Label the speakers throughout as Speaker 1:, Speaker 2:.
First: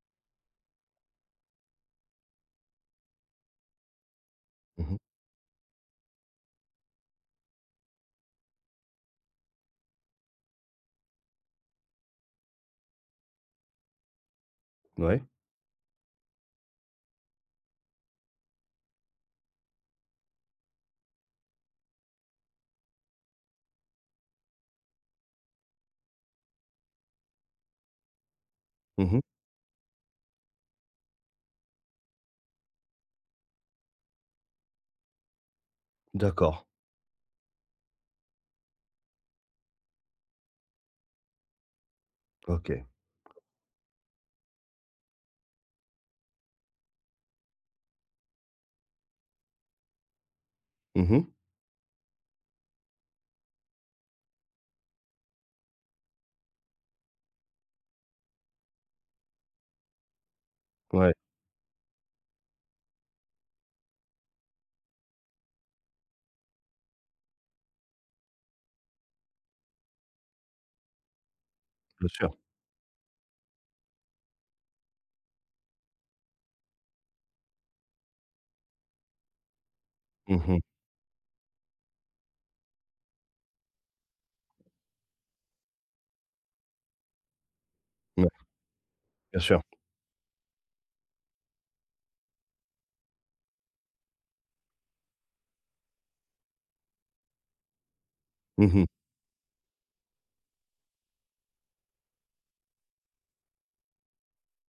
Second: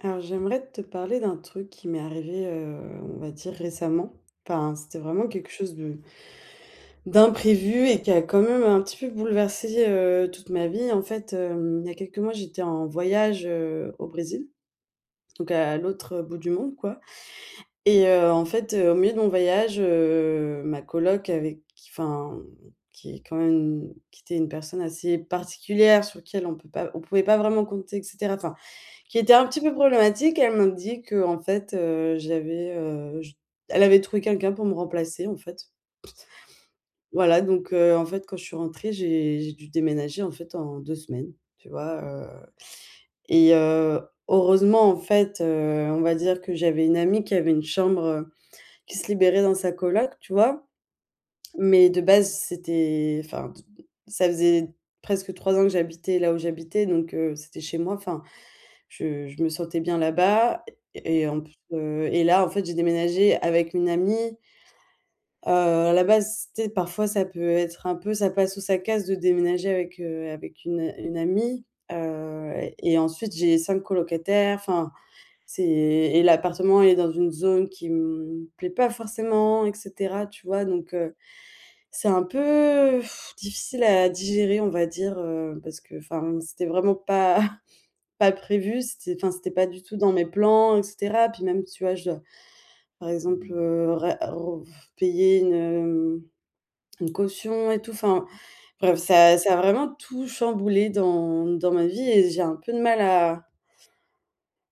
Speaker 1: Alors, j'aimerais te parler d'un truc qui m'est arrivé, on va dire récemment. Enfin,
Speaker 2: Mmh mh.
Speaker 1: c'était vraiment quelque chose de d'imprévu et qui a quand même un petit peu bouleversé, toute ma vie. En fait, il y a quelques mois, j'étais en voyage, au Brésil,
Speaker 2: Ouais.
Speaker 1: donc à l'autre bout du monde, quoi. Et en fait, au milieu de mon voyage, ma coloc avec enfin, qui est quand même qui était une personne assez particulière sur qui on pouvait pas vraiment compter et cetera. Enfin,
Speaker 2: Mmh
Speaker 1: qui
Speaker 2: mh.
Speaker 1: était un petit peu problématique. Elle m'a dit que en fait, j'avais, j elle avait trouvé quelqu'un pour me remplacer, en fait.
Speaker 2: D'accord.
Speaker 1: Voilà, donc en fait, quand je suis rentrée, j'ai dû déménager, en fait, en 2 semaines, tu vois?
Speaker 2: OK.
Speaker 1: Et heu, heureusement, en fait, on va dire que j'avais une amie qui avait une chambre, qui se libérait dans sa coloc, tu vois?
Speaker 2: Mmh mh.
Speaker 1: Mais de base, c'était enfin, d ça faisait presque 3 ans que j'habitais là où j'habitais, donc c'était chez moi. Enfin, Je me sentais bien là-bas
Speaker 2: Ouais,
Speaker 1: et en plus, et là, en fait, j'ai déménagé avec une amie. À la base, tu sais, parfois, ça peut être un peu ça passe ou ça casse de déménager avec, avec une amie,
Speaker 2: bien sûr.
Speaker 1: heu et ensuite, j'ai 5 colocataires, enfin, c'est et l'appartement est dans une zone qui me plaît pas forcément et cetera, tu
Speaker 2: Mmh mh.
Speaker 1: vois? Donc c'est un peu difficile à digérer, on va dire, parce que, enfin, c'était vraiment pas
Speaker 2: Ouais,
Speaker 1: pas prévu, c'était enfin,
Speaker 2: bien
Speaker 1: c'était
Speaker 2: sûr.
Speaker 1: pas du tout dans mes plans et cetera. Puis même, tu vois, je dois, par exemple, ré re payer une, une caution et tout. Enfin,
Speaker 2: Mmh mh.
Speaker 1: bref, ça a vraiment tout chamboulé dans ma vie et j'ai un peu de mal à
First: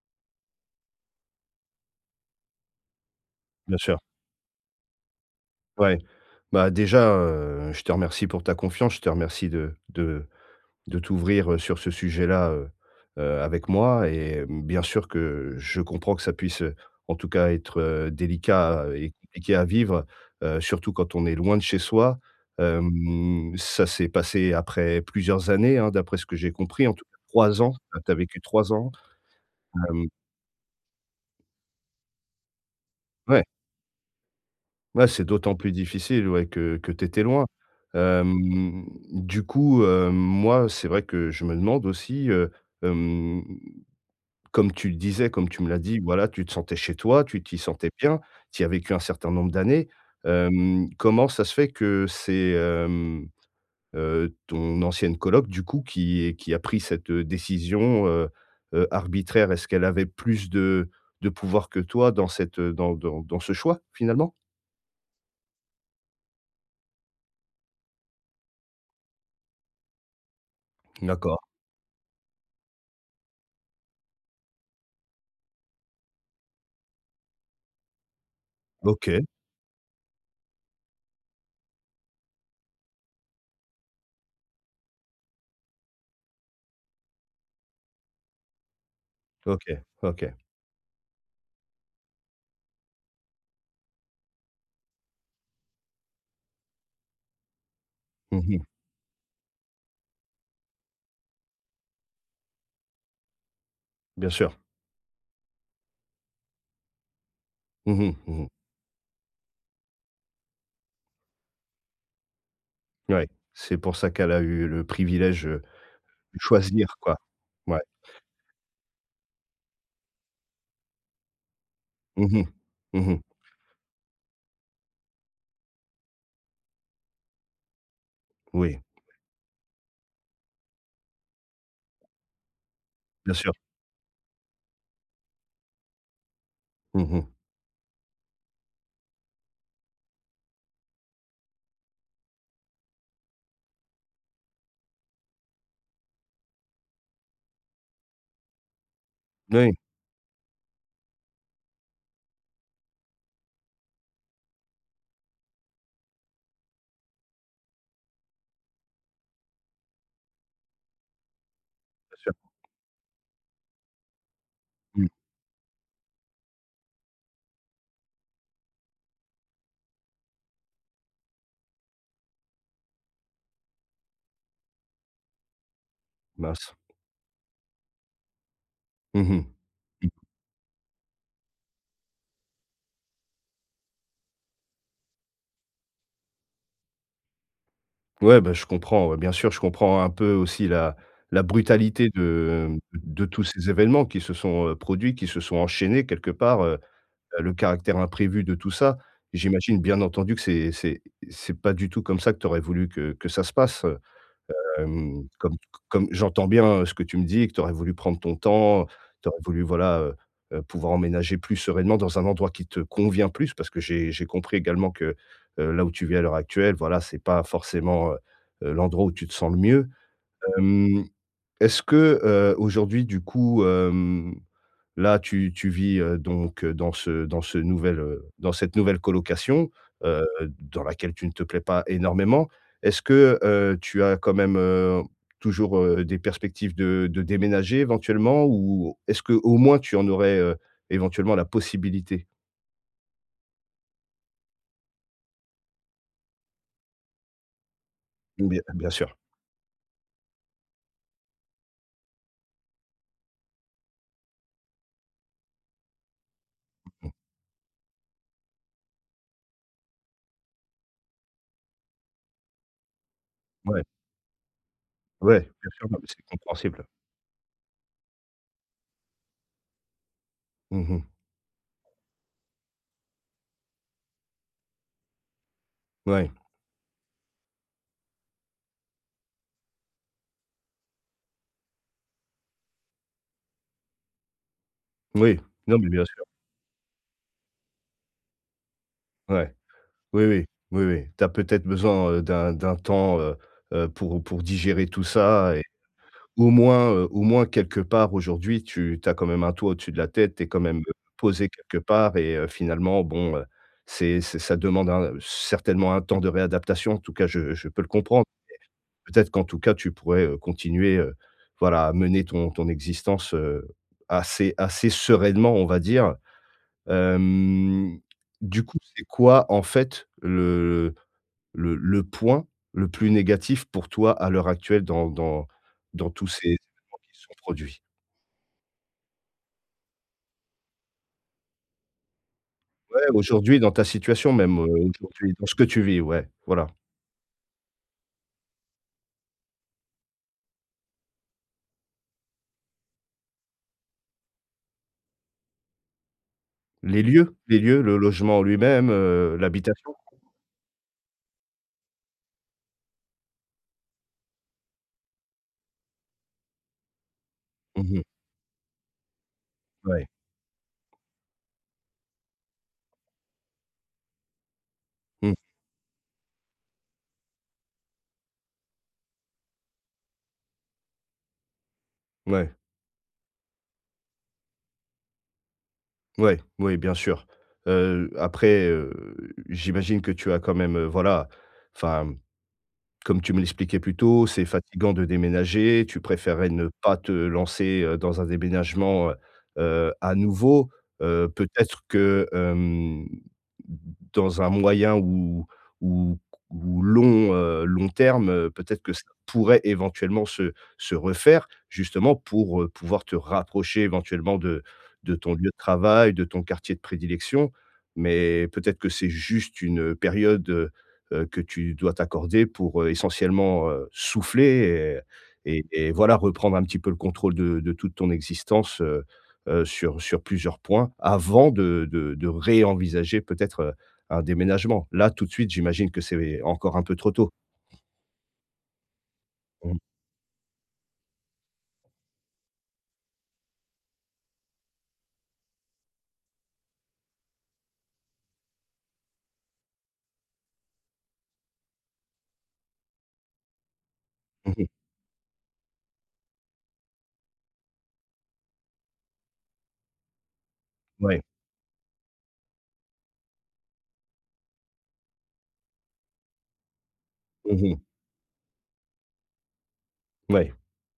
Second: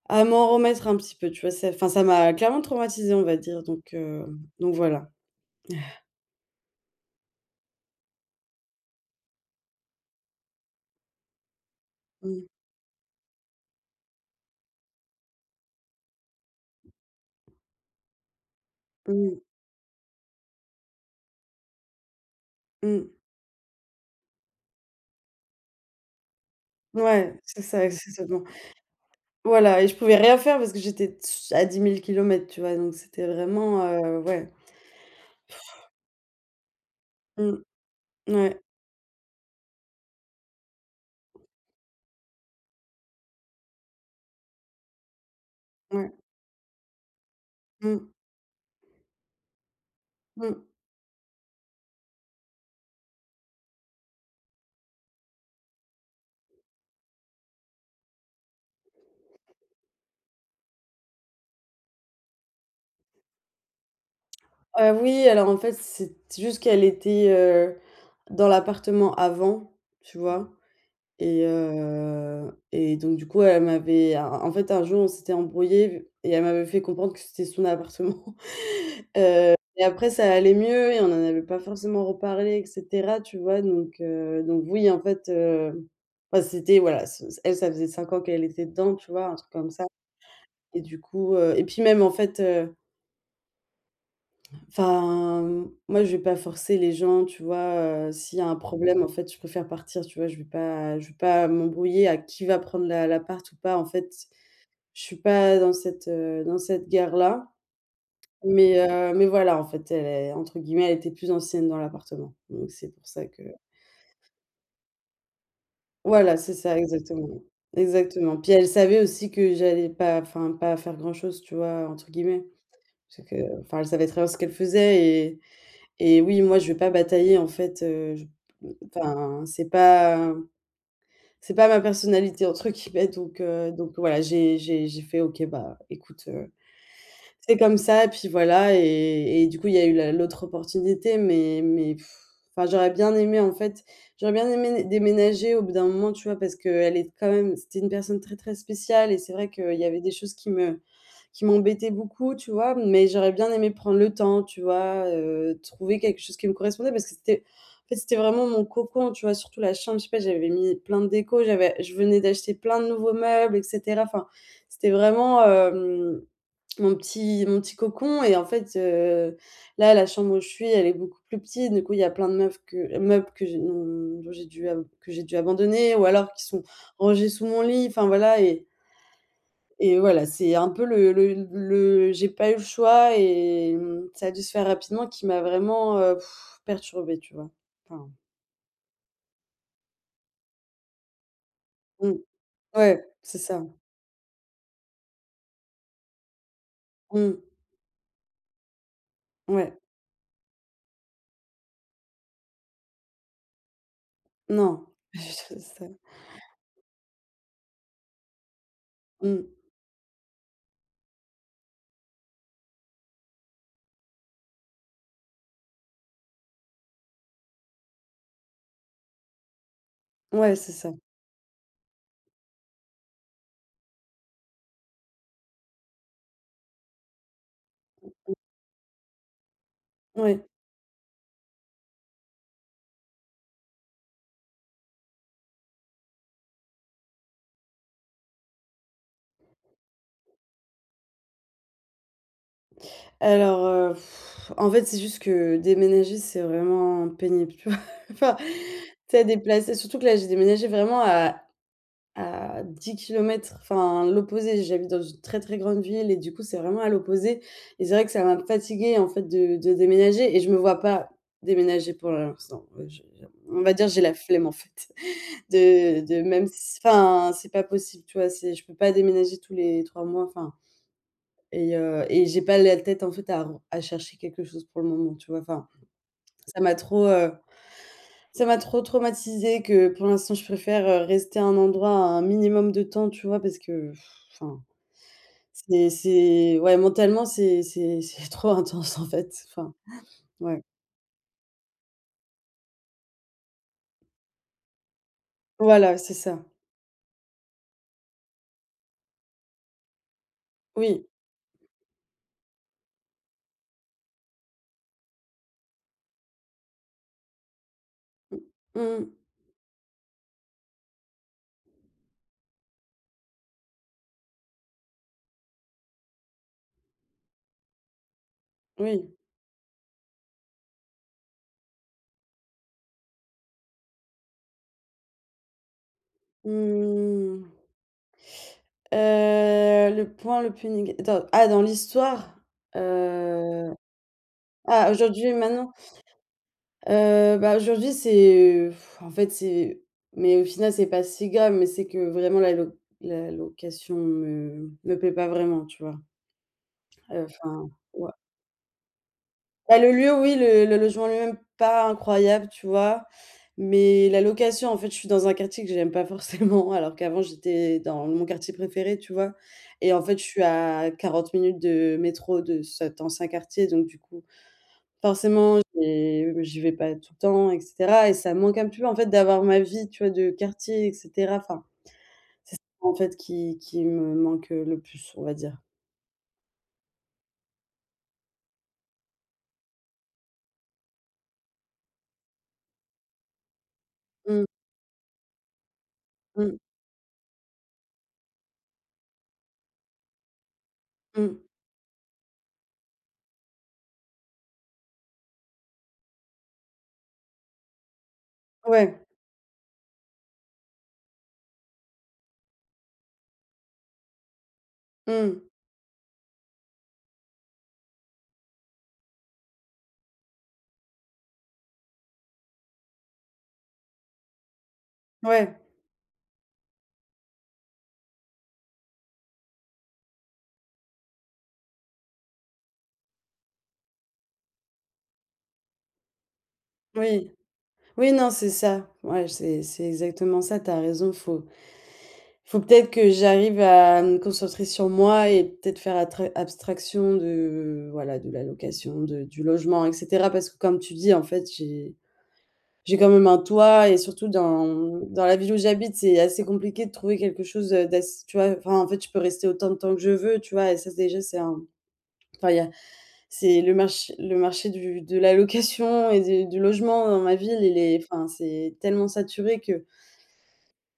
Speaker 1: à m'en remettre un petit peu, tu vois? Ça Enfin, ça m'a clairement traumatisée, on va dire,
Speaker 2: Bien
Speaker 1: donc
Speaker 2: sûr.
Speaker 1: heu, donc voilà.
Speaker 2: Ouais. Bah, déjà, je te remercie pour ta confiance. Je te remercie de t'ouvrir, sur ce
Speaker 1: Mmh.
Speaker 2: sujet-là, avec moi et mmh, bien sûr que je comprends que ça puisse, en tout cas être, délicat et
Speaker 1: Mmh.
Speaker 2: compliqué à vivre, surtout quand on est loin de chez soi.
Speaker 1: Mmh.
Speaker 2: Ça s'est passé après plusieurs années, hein, d'après ce que j'ai compris en tout cas
Speaker 1: Ouais, c'est
Speaker 2: 3 ans.
Speaker 1: ça,
Speaker 2: Tu as vécu
Speaker 1: exactement.
Speaker 2: 3 ans?
Speaker 1: Voilà et je
Speaker 2: Hem,
Speaker 1: pouvais rien faire parce que j'étais à 10 000 kilomètres, tu vois? Donc c'était
Speaker 2: ouais,
Speaker 1: vraiment, ouais.
Speaker 2: ouais, c'est d'autant plus difficile, ouais, que tu étais loin.
Speaker 1: Mmh. Ouais,
Speaker 2: Hem, du coup, moi, c'est vrai que je me demande aussi, hem, comme tu le disais, comme tu me l'as dit,
Speaker 1: ouais.
Speaker 2: voilà, tu te sentais chez toi, tu t'y sentais
Speaker 1: Mmh.
Speaker 2: bien, tu y as vécu un certain nombre d'années.
Speaker 1: Mmh.
Speaker 2: Comment ça se fait que c'est, ton ancienne coloc, du coup, qui a pris cette, décision, arbitraire? Est-ce qu'elle avait plus de pouvoir que toi dans cette, dans ce choix, finalement?
Speaker 1: Oui, alors, en fait, c'est juste qu'elle était, dans l'appartement avant, tu Mmh. vois?
Speaker 2: D'accord.
Speaker 1: Et donc du coup, elle m'avait en fait, un jour, on s'était embrouillé et elle m'avait fait comprendre que c'était son appartement.
Speaker 2: OK,
Speaker 1: Après ça allait mieux et on en avait pas forcément reparlé et cetera, tu vois? Donc oui, en fait, bah, c'était voilà, ce elle, ça faisait 5 ans qu'elle était dedans, tu vois? Un truc
Speaker 2: OK,
Speaker 1: comme ça
Speaker 2: OK.
Speaker 1: et du coup, et puis même, en fait, enfin, moi, je vais pas forcer les gens, tu vois? S'il y a un
Speaker 2: Mmh.
Speaker 1: problème, en fait, je préfère partir, tu vois? Je vais pas m'embrouiller à qui va prendre la part ou pas. En fait,
Speaker 2: Bien sûr.
Speaker 1: je suis pas dans cette guerre-là.
Speaker 2: Mmh mh, mmh.
Speaker 1: Mais voilà, en fait, elle est entre guillemets, «elle était plus ancienne dans l'appartement». Donc c'est pour ça
Speaker 2: Ouais,
Speaker 1: que
Speaker 2: c'est pour ça qu'elle a eu le privilège,
Speaker 1: voilà,
Speaker 2: de
Speaker 1: c'est ça,
Speaker 2: choisir quoi.
Speaker 1: exactement.
Speaker 2: Ouais.
Speaker 1: Exactement. Puis elle savait aussi que j'allais pas enfin, pas faire grand-chose, tu vois? Entre
Speaker 2: Mmh mh.
Speaker 1: guillemets.
Speaker 2: Mmh.
Speaker 1: C'est que enfin, elle savait très bien ce qu'elle faisait. Et oui, moi, je vais pas batailler en fait, je
Speaker 2: Oui,
Speaker 1: enfin, c'est pas ma personnalité entre guillemets
Speaker 2: bien sûr.
Speaker 1: donc voilà, j'ai fait: «OK, bah, écoute,
Speaker 2: Mmh mh.
Speaker 1: c'est comme ça» et puis voilà et du coup, il y a eu la l'autre opportunité mais enfin, j'aurais bien aimé déménager au bout d'un moment, tu vois? Parce que elle est quand même c'était une personne très, très spéciale et c'est vrai
Speaker 2: Oui, bien
Speaker 1: qu'il y avait des choses qui m'embêtaient beaucoup, tu vois? Mais j'aurais bien aimé prendre le temps, tu vois? Trouver quelque chose qui me correspondait parce que c'était vraiment mon cocon, tu vois? Surtout la chambre, je sais pas, j'avais mis plein de déco, j'avais je venais
Speaker 2: sûr.
Speaker 1: d'acheter plein de nouveaux meubles et cetera. Enfin, c'était
Speaker 2: Mmh.
Speaker 1: vraiment, mon petit cocon et en fait, là, la chambre où je suis, elle est beaucoup plus petite. Du coup, il y a plein de meubles que j'ai dont j'ai dû ab que j'ai dû abandonner ou alors qui sont
Speaker 2: Mince.
Speaker 1: rangés sous mon lit, enfin voilà
Speaker 2: Mmh.
Speaker 1: et
Speaker 2: Mmh.
Speaker 1: voilà, c'est un peu le j'ai pas eu le choix et ça a dû se faire rapidement qui m'a vraiment, perturbée, tu vois? Enfin,
Speaker 2: Ouais, bah, je comprends, ouais, bien sûr, je comprends un peu aussi la brutalité
Speaker 1: mmh,
Speaker 2: de,
Speaker 1: ouais,
Speaker 2: de
Speaker 1: c'est
Speaker 2: tous
Speaker 1: ça.
Speaker 2: ces événements qui se sont, produits, qui se sont enchaînés quelque part,
Speaker 1: Mmh,
Speaker 2: le caractère imprévu de tout ça.
Speaker 1: ouais,
Speaker 2: J'imagine bien entendu que c'est pas du tout comme ça que tu aurais voulu que ça se passe.
Speaker 1: non,
Speaker 2: Hem, comme
Speaker 1: c'est ça.
Speaker 2: comme j'entends bien, ce que tu me dis que tu aurais voulu prendre ton temps, tu aurais
Speaker 1: Mmh,
Speaker 2: voulu, voilà, pouvoir emménager plus sereinement dans un endroit qui te convient plus parce que j'ai compris également que, là où tu vis à l'heure actuelle, voilà, c'est pas forcément, l'endroit où tu te sens le mieux.
Speaker 1: ouais, c'est ça,
Speaker 2: Hem Est-ce que, aujourd'hui, du coup, là, tu vis, dans dans cette nouvelle colocation, heu,
Speaker 1: ouais.
Speaker 2: dans laquelle tu ne te plais pas énormément. Est-ce que, tu as quand même, toujours, des perspectives de déménager éventuellement? Ou est-ce que au moins tu en aurais, éventuellement la possibilité?
Speaker 1: Alors, en fait, c'est juste que déménager, c'est vraiment pénible, tu vois? Enfin, tu
Speaker 2: Bien sûr.
Speaker 1: sais, à déplacer surtout que là, j'ai déménagé vraiment À 10 kilomètres, enfin l'opposé, j'habite dans une très, très grande ville et du coup, c'est vraiment à l'opposé et c'est vrai que ça m'a me en fait, de déménager et je me vois pas déménager pour l'instant. Je on va
Speaker 2: Ouais,
Speaker 1: dire, j'ai la flemme, en fait,
Speaker 2: ouais, bien sûr, non, mais c'est
Speaker 1: de même s
Speaker 2: compréhensible.
Speaker 1: enfin, c'est pas possible, tu vois? C'est je peux pas déménager tous les 3 mois, enfin
Speaker 2: Mmh.
Speaker 1: et j'ai pas la tête, en fait, à chercher quelque chose pour le moment, tu vois? Enfin,
Speaker 2: Ouais,
Speaker 1: ça m'a trop, heu ça m'a trop traumatisée que pour l'instant je préfère, rester à un endroit un minimum de temps, tu vois? Parce que enfin,
Speaker 2: oui, non, mais
Speaker 1: c'est
Speaker 2: bien sûr.
Speaker 1: c'est ouais, mentalement, c'est c'est trop intense, en fait.
Speaker 2: Ouais.
Speaker 1: Enfin,
Speaker 2: Oui, oui,
Speaker 1: ouais.
Speaker 2: oui, oui. Tu as peut-être besoin, d'un temps, pour digérer tout ça et
Speaker 1: Voilà, c'est ça.
Speaker 2: au moins quelque part aujourd'hui, tu as quand même un toit au-dessus de la tête, tu es quand même,
Speaker 1: Oui.
Speaker 2: posé quelque part et finalement bon, c'est ça demande un certainement un temps de réadaptation. En tout cas, je peux le comprendre.
Speaker 1: Mmh. Mmh.
Speaker 2: Peut-être qu'en tout cas, tu pourrais, continuer, voilà, à mener ton existence, assez assez sereinement, on va dire. Hem, du coup, c'est
Speaker 1: Oui.
Speaker 2: quoi en fait le point le plus négatif pour toi à l'heure actuelle dans tous ces événements qui se sont
Speaker 1: Mmh.
Speaker 2: produits?
Speaker 1: Le point le plus néga ah, dans l'histoire?
Speaker 2: Ouais, aujourd'hui, dans
Speaker 1: Heu,
Speaker 2: ta situation même,
Speaker 1: ah, aujourd'hui
Speaker 2: aujourd'hui,
Speaker 1: et
Speaker 2: dans ce que
Speaker 1: maintenant?
Speaker 2: tu vis, ouais, voilà.
Speaker 1: Bah, aujourd'hui, en fait, c'est mais au final, c'est pas si grave, mais c'est que vraiment la location me plaît pas vraiment, tu vois?
Speaker 2: Les
Speaker 1: Heu,
Speaker 2: lieux les
Speaker 1: enfin,
Speaker 2: lieux, le
Speaker 1: ouais.
Speaker 2: logement en lui-même,
Speaker 1: Bah, le
Speaker 2: l'habitation?
Speaker 1: lieu, oui, le logement lui-même, pas incroyable, tu vois? Mais la location, en fait, je suis dans un quartier que j'aime pas forcément, alors qu'avant, j'étais
Speaker 2: Mmh.
Speaker 1: dans mon quartier préféré, tu vois? Et en
Speaker 2: Ouais.
Speaker 1: fait, je suis à 40 minutes de métro de cet ancien quartier, donc du coup.
Speaker 2: Mmh.
Speaker 1: Forcément, j'y vais pas tout le temps et cetera et ça me manque un petit peu, en fait, d'avoir ma vie, tu vois, de quartier et cetera. Enfin,
Speaker 2: Ouais.
Speaker 1: c'est ça, en fait, qui me manque, le plus, on va dire.
Speaker 2: Ouais. Oui, bien sûr. Après, j'imagine que tu as quand même, voilà, enfin, comme tu me l'expliquais plus tôt, c'est
Speaker 1: Mmh,
Speaker 2: fatigant de déménager, tu préférerais
Speaker 1: mmh,
Speaker 2: ne pas te lancer, dans un déménagement, à nouveau.
Speaker 1: mmh.
Speaker 2: Peut-être que, dans un moyen ou ou ou long, long terme, peut-être que
Speaker 1: Ouais,
Speaker 2: ça pourrait éventuellement se refaire, justement pour, pouvoir te rapprocher éventuellement de ton
Speaker 1: mmh,
Speaker 2: lieu de travail, de ton quartier de prédilection. Mais peut-être que c'est juste une, période, que tu dois t'accorder pour, essentiellement, souffler
Speaker 1: ouais,
Speaker 2: et et voilà, reprendre un petit peu le contrôle de toute ton existence, sur plusieurs points avant de réenvisager peut-être, un déménagement. Là, tout de suite, j'imagine que c'est encore un peu trop tôt?
Speaker 1: oui. Oui, non, c'est ça. Ouais, c'est
Speaker 2: Mmh.
Speaker 1: c'est exactement ça, t'as raison, faut peut-être que j'arrive à me concentrer sur moi et peut-être faire atra abstraction de, voilà, de la location, de du logement et cetera parce que comme tu dis, en fait, j'ai quand même un toit et surtout
Speaker 2: Mmh
Speaker 1: dans la ville où j'habite, c'est assez compliqué de trouver quelque chose, d'ass tu vois? Enfin, en fait, je peux rester autant de temps que je veux, tu vois? Et ça,
Speaker 2: mmh. Ouais.
Speaker 1: déjà, c'est un enfin, il y a c'est le marché du de la location et du logement dans ma ville,
Speaker 2: Mmh
Speaker 1: il
Speaker 2: mmh.
Speaker 1: est enfin, c'est tellement saturé que
Speaker 2: Ouais.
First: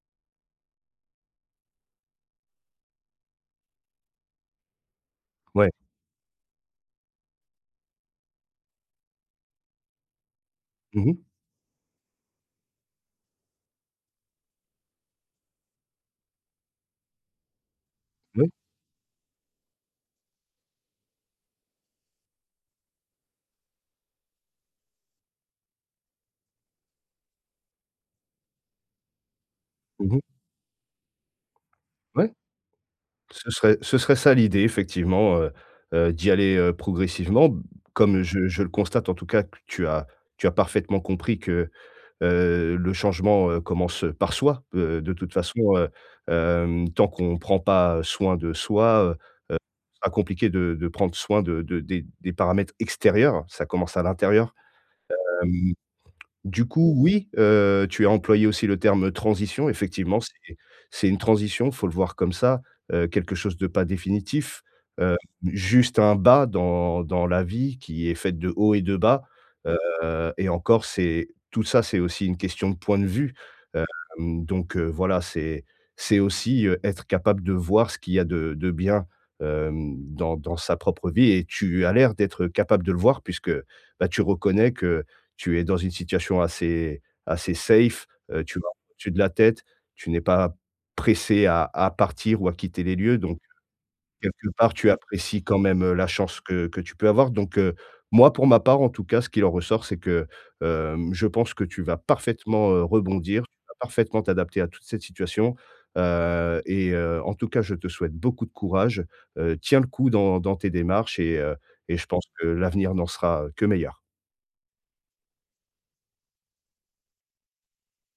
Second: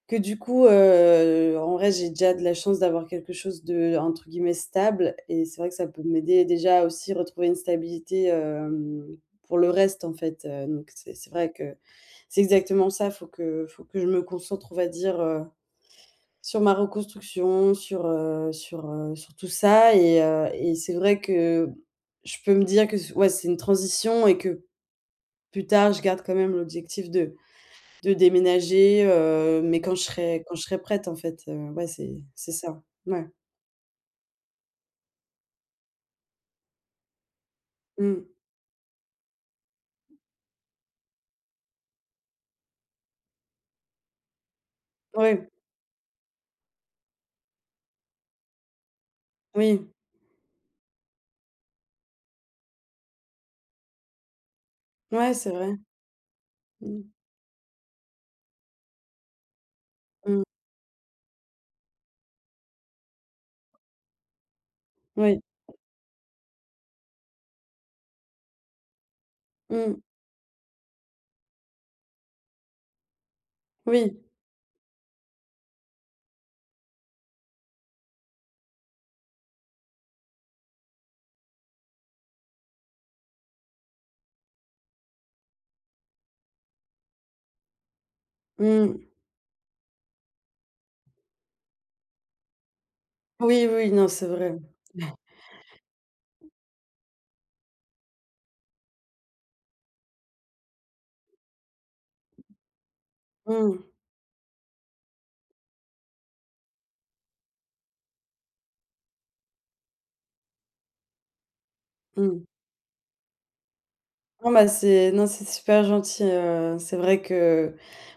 Speaker 1: que du coup, en vrai, j'ai déjà de la chance d'avoir quelque chose de entre guillemets «stable» et c'est
Speaker 2: Ouais.
Speaker 1: vrai que ça peut m'aider déjà aussi retrouver une stabilité, pour le reste en fait, donc
Speaker 2: Mmh mh.
Speaker 1: c'est vrai que c'est exactement ça. Faut que je me concentre, on va dire, sur ma reconstruction,
Speaker 2: Oui.
Speaker 1: sur tout ça et c'est vrai que je peux me dire que c ouais, c'est une transition et que plus tard, je garde quand même l'objectif de déménager, mais
Speaker 2: Mmh.
Speaker 1: quand je serai prête en fait, ouais
Speaker 2: Ouais.
Speaker 1: c'est ça. Ouais.
Speaker 2: Ce serait ça l'idée effectivement, d'y aller, progressivement. Comme
Speaker 1: Mmh.
Speaker 2: je le constate en tout cas que tu as parfaitement compris que le changement, commence, par soi. De toute
Speaker 1: Ouais,
Speaker 2: façon, tant qu'on ne prend pas soin de soi,
Speaker 1: oui.
Speaker 2: ce sera compliqué de prendre soin de des paramètres extérieurs. Ça commence à l'intérieur.
Speaker 1: Ouais, c'est
Speaker 2: Hem
Speaker 1: vrai.
Speaker 2: Du coup,
Speaker 1: Mmh.
Speaker 2: oui, tu as employé aussi le terme transition. Effectivement,
Speaker 1: Mmh.
Speaker 2: c'est une transition, faut le voir comme ça, quelque chose de pas définitif, heu,
Speaker 1: Oui.
Speaker 2: juste un bas dans la vie qui est faite de hauts et de bas,
Speaker 1: Mmh.
Speaker 2: et encore, c'est tout ça, c'est aussi une question de point de vue, hem,
Speaker 1: Oui.
Speaker 2: donc voilà, c'est aussi, être capable de voir ce qu'il y a de bien, dans sa propre vie et tu as l'air d'être capable de le voir puisque, bah, tu reconnais que tu es dans une situation assez assez safe, tu vas
Speaker 1: Mmh.
Speaker 2: au-dessus de la tête, tu n'es pas pressé à partir ou à quitter les lieux donc
Speaker 1: Oui, oui, non, c'est
Speaker 2: quelque
Speaker 1: vrai.
Speaker 2: part, tu apprécies quand même, la chance que tu peux avoir donc moi, pour ma part, en tout cas, ce qu'il en ressort, c'est que, je pense que tu vas parfaitement, rebondir, tu vas
Speaker 1: Mmh.
Speaker 2: parfaitement t'adapter à toute cette situation, et en tout cas, je te souhaite beaucoup de courage, tiens le coup dans tes démarches et je pense
Speaker 1: Mmh.
Speaker 2: que l'avenir n'en sera que meilleur.
Speaker 1: Non, bah, c'est non, c'est super gentil, c'est vrai que,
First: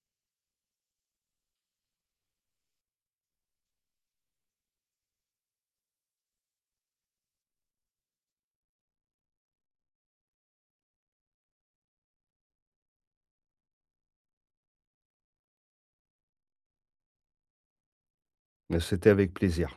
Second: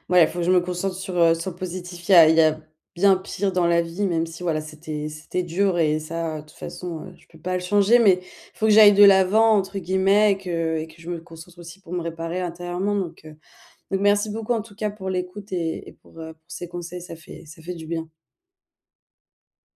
Speaker 1: voilà, il faut que je me concentre sur, sur le positif. Il y a bien pire dans la vie, même si, voilà, c'était dur et ça, de toute façon, je peux pas le changer, mais il faut que j'aille de «l'avant» entre guillemets et que je me concentre aussi pour me réparer intérieurement donc merci beaucoup en tout cas pour l'écoute et pour ces conseils, ça fait du bien.
Speaker 2: C'était avec plaisir.